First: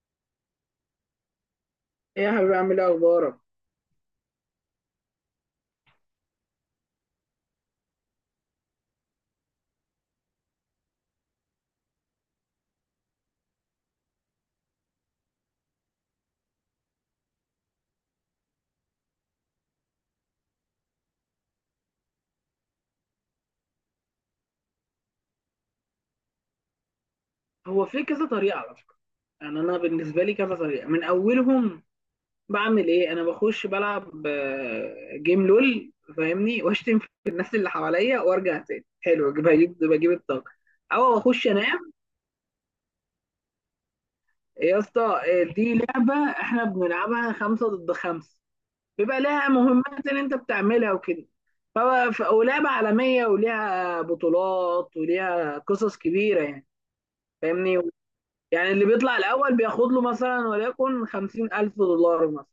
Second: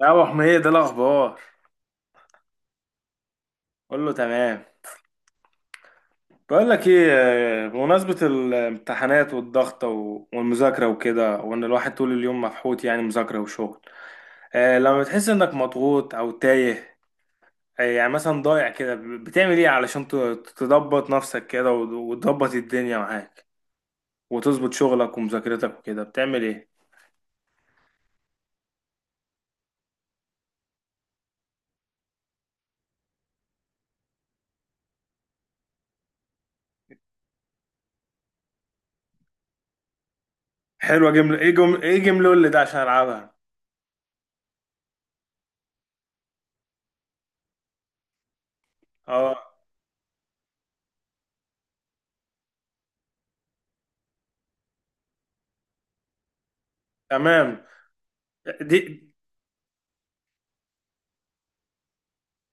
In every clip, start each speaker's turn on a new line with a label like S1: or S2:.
S1: يا ابو حميد إيه الاخبار؟
S2: ايه يا حبيبي، عامل ايه؟ اخبارك.
S1: قول له تمام. بقول لك ايه، بمناسبه الامتحانات والضغط والمذاكره وكده، وان الواحد طول اليوم مفحوط، يعني مذاكره وشغل. لما بتحس انك مضغوط او تايه، يعني مثلا ضايع كده، بتعمل ايه علشان تضبط نفسك كده وتضبط الدنيا معاك، وتظبط شغلك ومذاكرتك وكده، بتعمل ايه؟
S2: هو في كذا طريقه على فكره. يعني انا بالنسبه لي كذا طريقه من اولهم. بعمل ايه؟ انا بخش بلعب جيم لول. فاهمني، واشتم في الناس اللي حواليا وارجع تاني حلو، بجيب الطاقه.
S1: حلوه،
S2: او اخش انام.
S1: جمله اللي ده عشان العبها.
S2: إيه يا اسطى، دي لعبه احنا بنلعبها خمسه ضد خمسه، بيبقى
S1: اه،
S2: لها مهمات اللي انت بتعملها وكده. ولعبه عالميه وليها بطولات وليها قصص كبيره يعني.
S1: تمام.
S2: فاهمني. يعني
S1: دي،
S2: اللي بيطلع الأول بياخد له مثلا، وليكن 50,000 دولار مثلا.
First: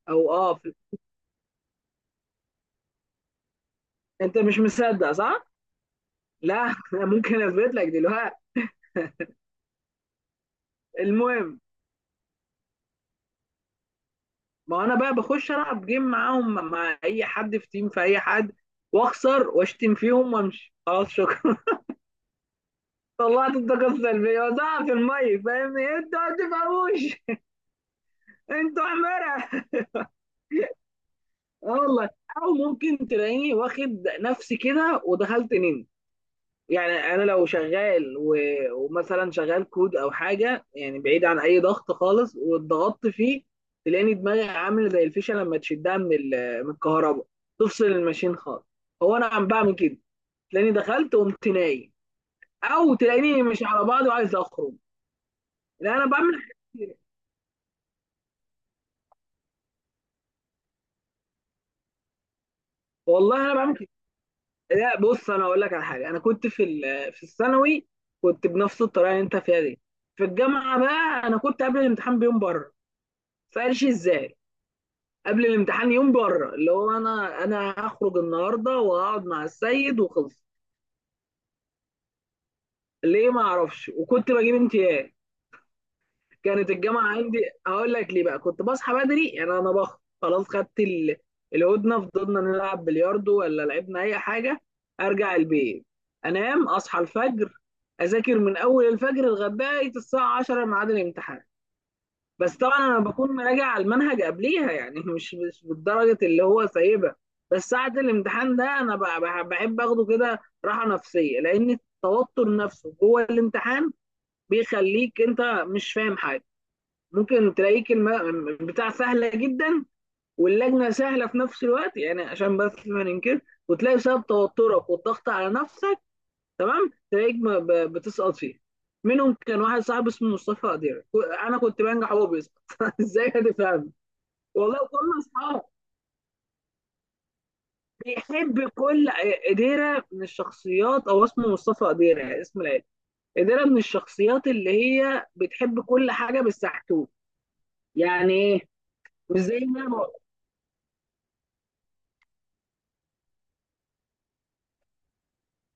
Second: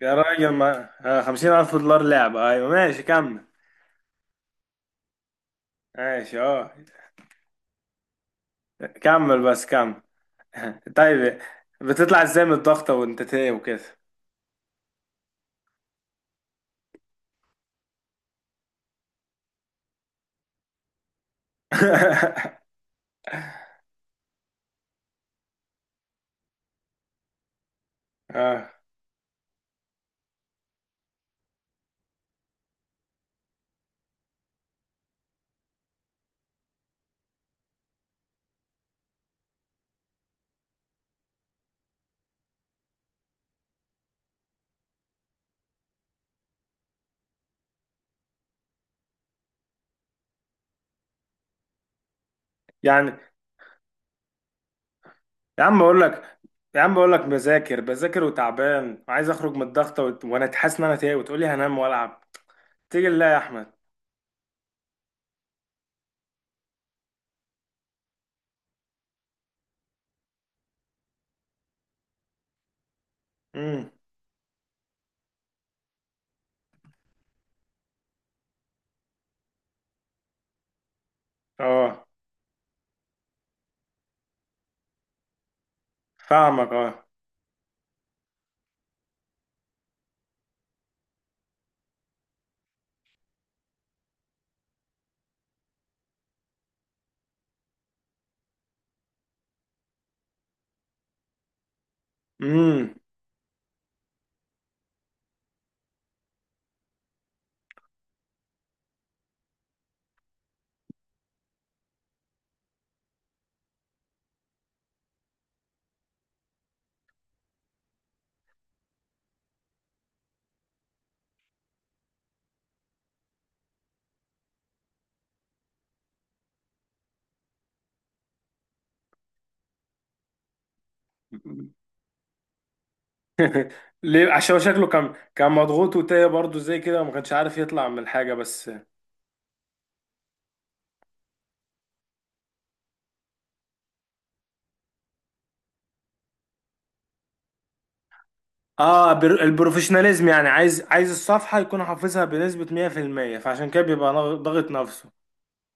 S1: يا
S2: أو
S1: راجل
S2: أه في-
S1: ما 50,000 دولار لعبة؟ أيوة ماشي كمل.
S2: أنت مش مصدق، صح؟
S1: ماشي
S2: لا،
S1: اه،
S2: أنا ممكن أثبت لك دلوقتي.
S1: كمل بس كمل. طيب،
S2: المهم،
S1: بتطلع ازاي من الضغطة وانت تايه وكده؟
S2: ما أنا بقى بخش ألعب جيم معاهم، مع أي حد في تيم، في أي حد، وأخسر وأشتم فيهم وأمشي، خلاص شكرا. طلعت الطاقة السلبية، وزعها في المية. فاهمني؟ أنتوا ما بتفهموش.
S1: اه،
S2: أنتوا حمارة. اه والله. أو ممكن تلاقيني واخد نفسي كده ودخلت نيم. يعني انا لو شغال، و... ومثلا شغال كود او حاجه، يعني بعيد عن اي ضغط خالص واتضغطت فيه، تلاقيني دماغي عامله زي الفيشه لما تشدها من الكهرباء، تفصل الماشين خالص. هو انا عم بعمل كده. تلاقيني دخلت وقمت نايم، او
S1: يعني،
S2: تلاقيني مش على بعض وعايز اخرج.
S1: يا عم
S2: لا،
S1: اقول
S2: انا بعمل
S1: لك،
S2: حاجات
S1: يا
S2: كتير،
S1: عم اقول لك، بذاكر بذاكر وتعبان وعايز اخرج من الضغطة وانا حاسس ان انا تايه، وتقول لي هنام والعب؟ تيجي لا يا
S2: والله انا
S1: احمد.
S2: بعمل كده. لا، بص انا اقول لك على حاجه. انا كنت في الثانوي كنت بنفس الطريقه اللي انت فيها دي. في الجامعه بقى، انا كنت قبل الامتحان بيوم بره. فقالش
S1: امم،
S2: ازاي؟ قبل الامتحان يوم بره، اللي هو انا هخرج النهارده وهقعد مع السيد وخلص.
S1: اه،
S2: ليه؟ ما اعرفش، وكنت بجيب امتياز. كانت
S1: فاهمك اه،
S2: الجامعه عندي. هقول لك ليه بقى. كنت بصحى بدري. يعني انا خلاص خدت الهدنه، فضلنا نلعب بلياردو ولا لعبنا اي حاجه، ارجع البيت، انام، اصحى الفجر، اذاكر من اول الفجر لغايه الساعه 10 ميعاد الامتحان. بس طبعا
S1: امم،
S2: انا بكون مراجع على المنهج قبليها، يعني مش بالدرجه اللي هو سايبها. بس ساعه الامتحان ده، انا بحب اخده كده راحه نفسيه، لان التوتر نفسه جوه الامتحان بيخليك انت مش فاهم حاجه. ممكن تلاقيك بتاع سهله جدا، واللجنه سهله في نفس الوقت، يعني عشان بس ما ننكر، وتلاقي بسبب توترك والضغط على نفسك، تمام، تلاقيك بتسقط فيه. منهم كان واحد صاحبي اسمه مصطفى قدير، انا كنت بنجح وهو بيسقط. ازاي هتفهم؟
S1: ليه؟ عشان هو
S2: والله
S1: شكله كان
S2: كل
S1: كان
S2: اصحاب
S1: مضغوط وتايه برضه زي كده، وما كانش عارف يطلع من الحاجة
S2: بيحب
S1: بس.
S2: كل. قديرة من الشخصيات، او اسمه مصطفى قديرة، اسم العيله. قديرة من الشخصيات اللي هي بتحب كل حاجه بالسحتوت. يعني ايه؟
S1: اه،
S2: مش زي ما،
S1: البروفيشناليزم، يعني عايز الصفحة يكون حافظها بنسبة 100%، فعشان كده بيبقى ضاغط نفسه.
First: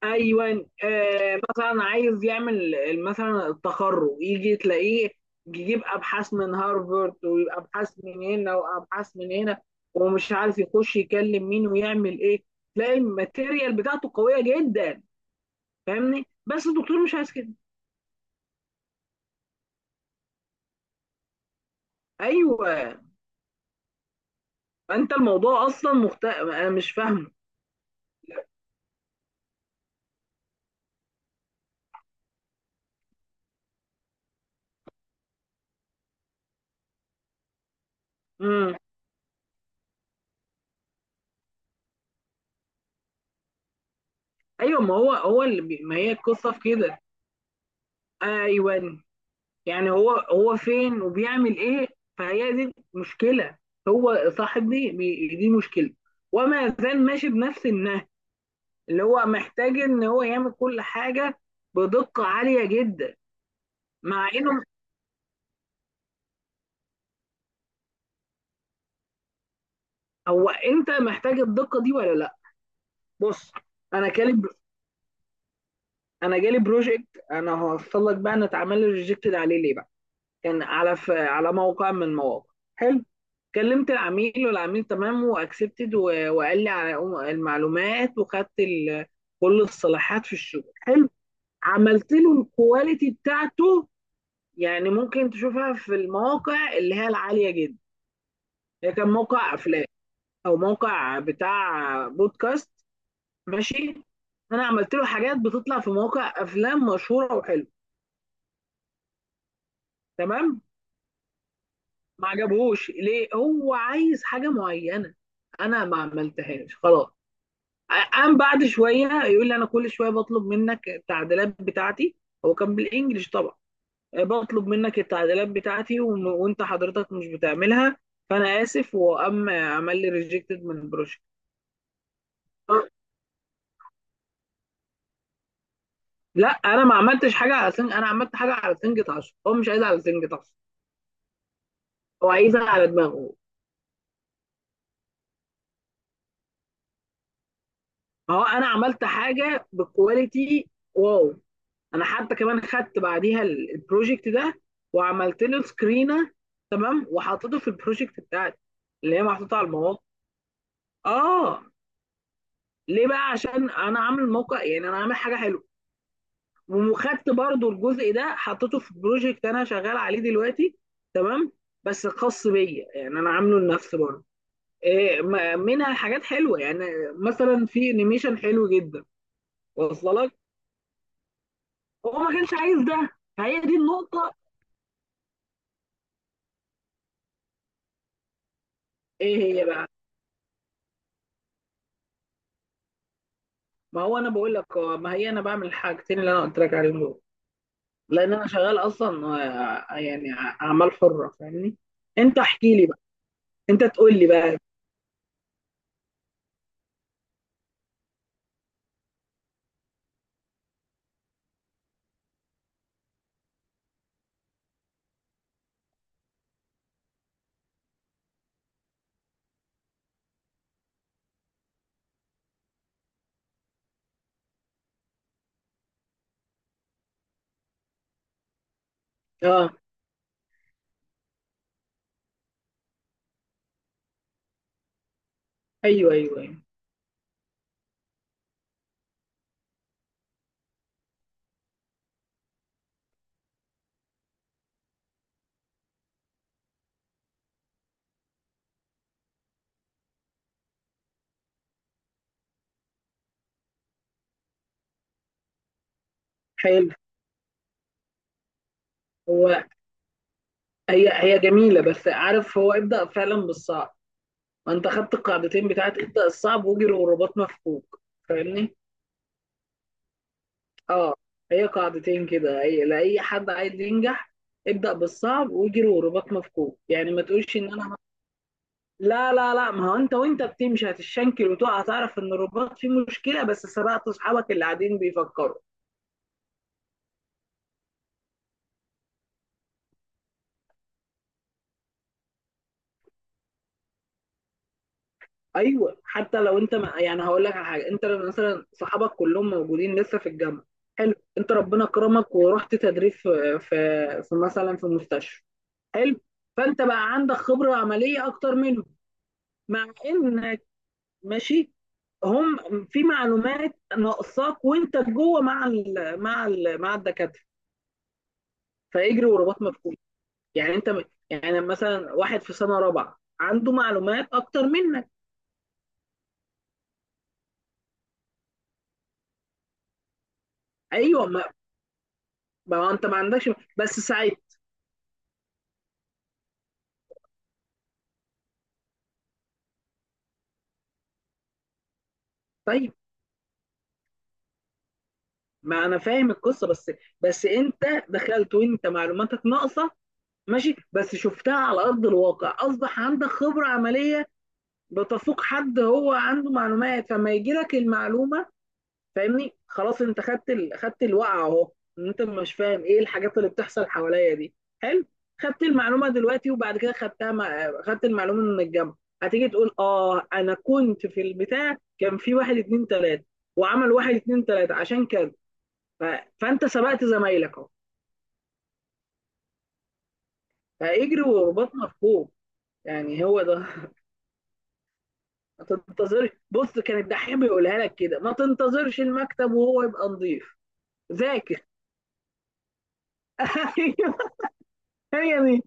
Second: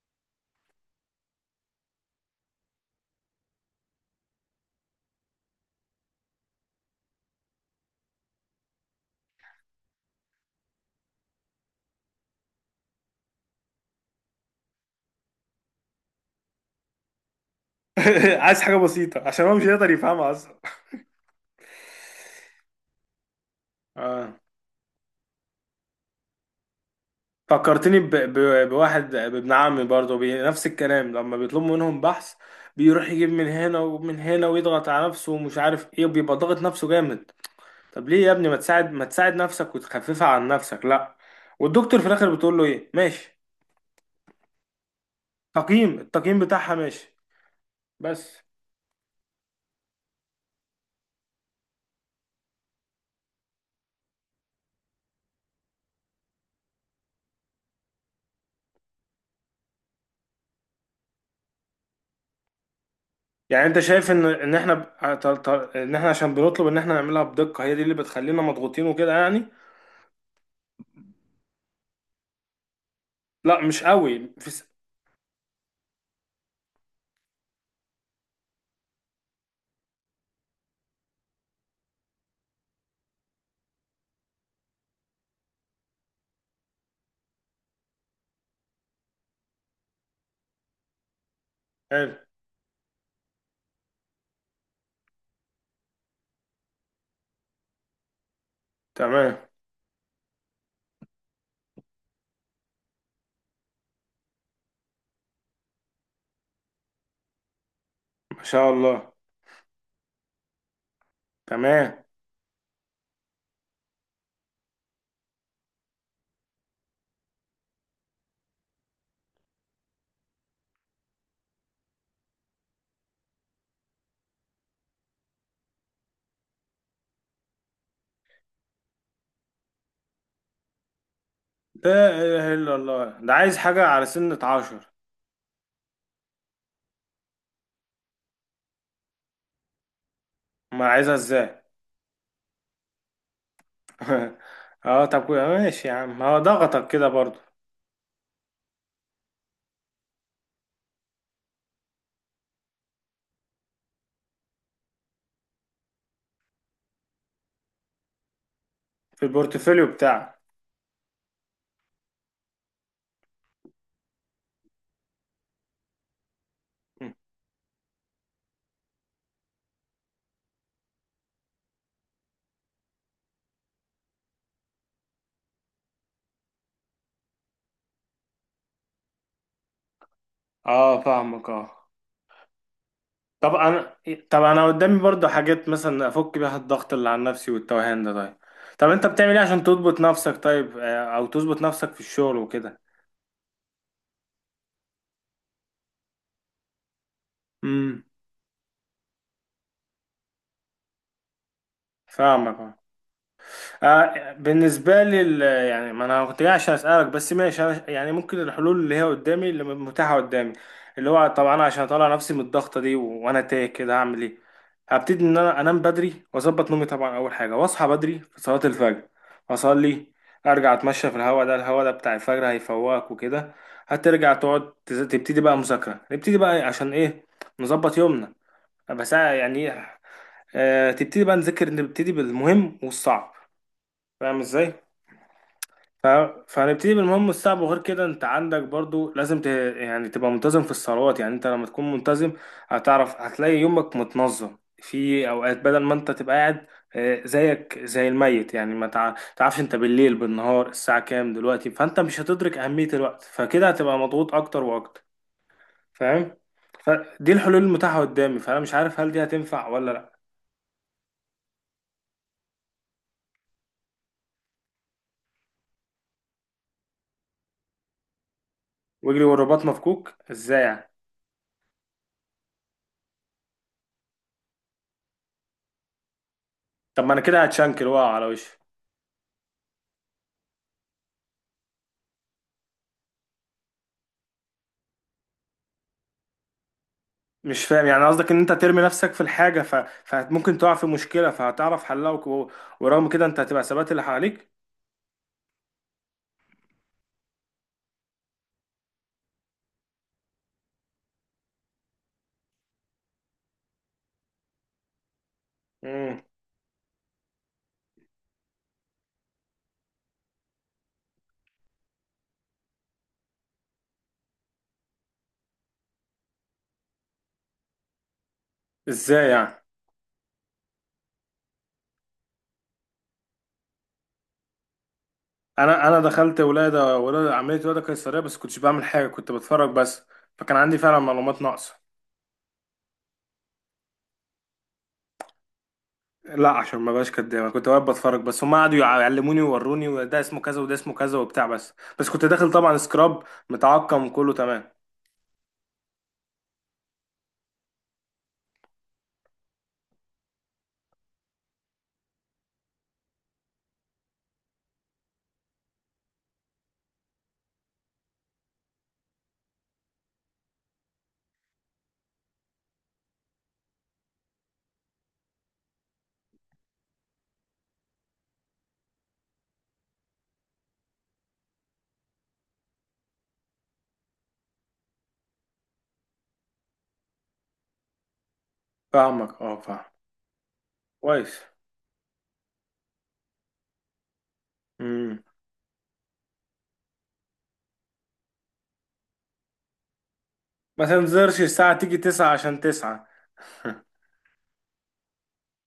S2: ايوه، آه مثلا عايز يعمل مثلا التخرج، يجي تلاقيه يجيب ابحاث من هارفارد، ويبقى ابحاث من هنا وابحاث من هنا، ومش عارف يخش يكلم مين ويعمل ايه. تلاقي الماتيريال بتاعته قويه جدا، فاهمني، بس الدكتور مش عايز كده.
S1: عايز حاجة بسيطة عشان هو مش هيقدر يفهمها اصلا.
S2: ايوه.
S1: اه،
S2: انت الموضوع اصلا انا مش فاهمه.
S1: فكرتني بواحد، بابن عمي برضه، نفس الكلام، لما بيطلبوا منهم بحث بيروح يجيب من هنا ومن هنا، ويضغط على نفسه، ومش عارف ايه، وبيبقى ضاغط نفسه جامد. طب ليه يا ابني؟
S2: امم.
S1: ما تساعد نفسك وتخففها عن نفسك؟ لا، والدكتور في الاخر بتقول له ايه؟ ماشي.
S2: ايوه، ما هو هو اللي ما
S1: تقييم،
S2: هي
S1: التقييم
S2: القصه في
S1: بتاعها
S2: كده.
S1: ماشي بس.
S2: ايوه. يعني هو هو فين وبيعمل ايه؟ فهي دي مشكله، هو صاحب دي مشكله، وما زال ماشي بنفس النهج، اللي هو محتاج ان هو يعمل كل حاجه بدقه عاليه جدا،
S1: يعني انت شايف ان
S2: مع انه،
S1: احنا ان احنا عشان بنطلب ان احنا نعملها بدقة، هي دي اللي بتخلينا مضغوطين وكده يعني؟
S2: هو انت محتاج الدقه دي ولا لا؟ بص،
S1: لا مش
S2: انا
S1: قوي
S2: جالي انا جالي بروجكت، انا هوصل لك بقى، انا اتعمل لي ريجكتد عليه، ليه بقى. كان على موقع من المواقع. حلو. كلمت العميل، والعميل تمام، واكسبتد، و... وقال لي على المعلومات، وخدت كل الصلاحات في الشغل. حلو. عملت
S1: حلو،
S2: له الكواليتي بتاعته، يعني ممكن تشوفها في المواقع اللي هي العالية جدا. هي كان
S1: تمام،
S2: موقع افلام او موقع بتاع بودكاست، ماشي. انا عملت له حاجات بتطلع في مواقع افلام مشهورة وحلوة.
S1: ما شاء الله،
S2: تمام.
S1: تمام.
S2: ما عجبهوش. ليه؟ هو عايز حاجه معينه انا ما عملتهاش، خلاص. قام بعد شويه يقول لي: انا كل شويه بطلب منك التعديلات بتاعتي. هو كان بالانجلش طبعا. بطلب منك التعديلات بتاعتي وانت حضرتك مش بتعملها، فانا اسف. وقام عمل لي ريجكتد من البروجكت.
S1: لا اله الا الله، ده عايز حاجة على سنة 10.
S2: لا، انا ما عملتش حاجه على سنج، انا عملت حاجه على سنجة عشرة، هو مش عايزها على سنجة عشرة،
S1: ما عايزها ازاي؟
S2: هو عايزها على دماغه.
S1: اه طب ماشي يا عم، هو ضغطك كده برضو.
S2: ما هو انا عملت حاجه بكواليتي، واو. انا حتى كمان خدت بعديها البروجكت ده، وعملت له سكرينه، تمام، وحطيته في البروجكت بتاعتي اللي
S1: في
S2: هي محطوطه على
S1: البورتفوليو
S2: المواقع.
S1: بتاعك؟
S2: اه. ليه بقى؟ عشان انا عامل موقع، يعني انا عامل حاجه حلوه. وخدت برضو الجزء ده حطيته في بروجكت انا شغال عليه دلوقتي، تمام، بس خاص بيا، يعني انا عامله لنفسي برضه. إيه منها حاجات حلوه، يعني مثلا في انيميشن حلو جدا، واصله لك.
S1: اه فاهمك اه.
S2: هو ما كانش عايز ده،
S1: طب
S2: فهي دي
S1: انا
S2: النقطه.
S1: طب انا قدامي برضه حاجات، مثلا افك بيها الضغط اللي على نفسي والتوهان ده. طيب، طب انت بتعمل
S2: ايه
S1: ايه عشان
S2: هي بقى؟
S1: تضبط نفسك؟ طيب، او تظبط نفسك في الشغل وكده.
S2: ما هو انا بقول لك ما هي انا بعمل الحاجتين اللي انا قلت لك عليهم دول،
S1: امم،
S2: لان انا شغال اصلا، يعني اعمال حره، فاهمني. انت احكي
S1: فاهمك.
S2: لي بقى، انت تقول لي
S1: آه،
S2: بقى.
S1: بالنسبة لي يعني ما انا كنت جاي عشان اسألك بس. ماشي، يعني ممكن الحلول اللي هي قدامي، اللي متاحة قدامي، اللي هو طبعا انا عشان اطلع نفسي من الضغطة دي وانا تايه كده، هعمل ايه؟ هبتدي ان انا انام بدري واظبط نومي طبعا، اول حاجة، واصحى بدري في صلاة الفجر، اصلي، ارجع اتمشى في الهواء ده، الهواء ده بتاع الفجر هيفوقك وكده. هترجع تقعد تبتدي بقى مذاكرة، نبتدي بقى إيه؟ عشان ايه؟ نظبط يومنا، بس. يعني
S2: اه.
S1: إيه، تبتدي بقى نذاكر، نبتدي بالمهم والصعب. فاهم ازاي؟ ف-
S2: ايوه ايوه ايوه.
S1: فهنبتدي بالمهم الصعب. وغير كده انت عندك برضو لازم يعني تبقى منتظم في الصلوات. يعني انت لما تكون منتظم، هتعرف، هتلاقي يومك متنظم، في اوقات بدل ما انت تبقى قاعد زيك زي الميت، يعني ما تعرفش انت بالليل بالنهار الساعة كام دلوقتي، فانت مش هتدرك اهمية الوقت، فكده هتبقى مضغوط اكتر واكتر. فاهم؟
S2: حلو.
S1: فدي الحلول المتاحة قدامي، فانا مش عارف هل دي
S2: هو
S1: هتنفع ولا لا.
S2: هي هي جميله، بس عارف، هو ابدا فعلا بالصعب. ما انت خدت القاعدتين بتاعت ابدا الصعب، واجري والرباط مفكوك. فاهمني.
S1: واجري والرباط مفكوك ازاي يعني؟
S2: اه. هي قاعدتين كده، هي لاي حد عايز ينجح: ابدا بالصعب، واجري والرباط مفكوك.
S1: طب
S2: يعني
S1: ما انا
S2: ما
S1: كده
S2: تقولش ان
S1: هتشنكل
S2: انا،
S1: واقع على وشي.
S2: لا لا لا، ما هو انت وانت بتمشي هتشنكل وتقع، هتعرف ان الرباط فيه مشكله، بس سبقت اصحابك اللي قاعدين بيفكروا.
S1: مش فاهم، يعني قصدك ان انت ترمي نفسك في الحاجة، فممكن تقع في مشكلة فهتعرف حلها، ورغم كده انت هتبقى ثبات اللي حواليك.
S2: ايوه، حتى لو انت ما، يعني هقول لك على حاجه، انت لو مثلا صحابك كلهم موجودين لسه في الجامعه، حلو، انت ربنا كرمك ورحت تدريب في مثلا في مستشفى،
S1: امم،
S2: حلو، فانت بقى عندك خبره عمليه اكتر منهم، مع انك، ماشي، هم في معلومات ناقصاك وانت جوه مع الدكاتره، فاجري
S1: ازاي يعني؟
S2: ورباط مفكوك. يعني انت يعني مثلا واحد في سنه رابعه عنده معلومات اكتر منك.
S1: انا دخلت ولادة، عملية ولادة قيصرية، بس كنتش بعمل حاجة، كنت بتفرج بس، فكان عندي فعلا
S2: ايوه.
S1: معلومات ناقصة.
S2: ما هو انت ما عندكش، بس ساعتها.
S1: لا عشان ما بقاش كداب، انا كنت واقف بتفرج بس، هم قعدوا يعلموني ويوروني، وده اسمه كذا وده اسمه كذا وبتاع بس. بس كنت داخل طبعا
S2: طيب،
S1: سكراب، متعقم كله تمام.
S2: ما انا فاهم القصه، بس، بس انت دخلت وانت معلوماتك ناقصه، ماشي، بس شفتها على ارض الواقع، اصبح عندك خبره عمليه بتفوق حد هو عنده معلومات، فما يجي لك المعلومه، فاهمني، خلاص. انت خدت خدت الوقعه اهو، ان انت مش فاهم ايه الحاجات اللي بتحصل حواليا دي، حلو. خدت المعلومه دلوقتي، وبعد كده خدتها خدت المعلومه من الجامعه، هتيجي تقول: اه انا كنت في البتاع، كان في واحد اتنين تلاته، وعمل واحد اتنين تلاته عشان كده، ف... فانت سبقت زمايلك اهو،
S1: فاهمك اه، فاهم،
S2: فاجري
S1: كويس.
S2: ورباطنا في فوق. يعني هو ده.
S1: امم،
S2: ما تنتظرش. بص، كان الدحيح بيقولها لك كده: ما تنتظرش المكتب وهو يبقى نظيف،
S1: ما تنزلش
S2: ذاكر.
S1: الساعة تيجي 9 عشان 9.
S2: ايوه، هي دي،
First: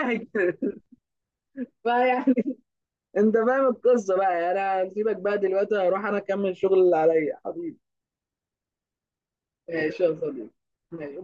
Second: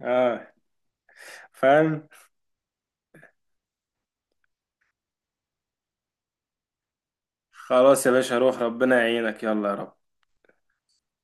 S1: اه، فاهم.
S2: بقى، يعني. انت فاهم القصه بقى يعني، انا هسيبك بقى دلوقتي، اروح انا اكمل شغل اللي عليا، حبيبي.
S1: خلاص يا باشا، روح، ربنا يعينك، يلا يا رب.
S2: ماشي يا صديقي. ماشي.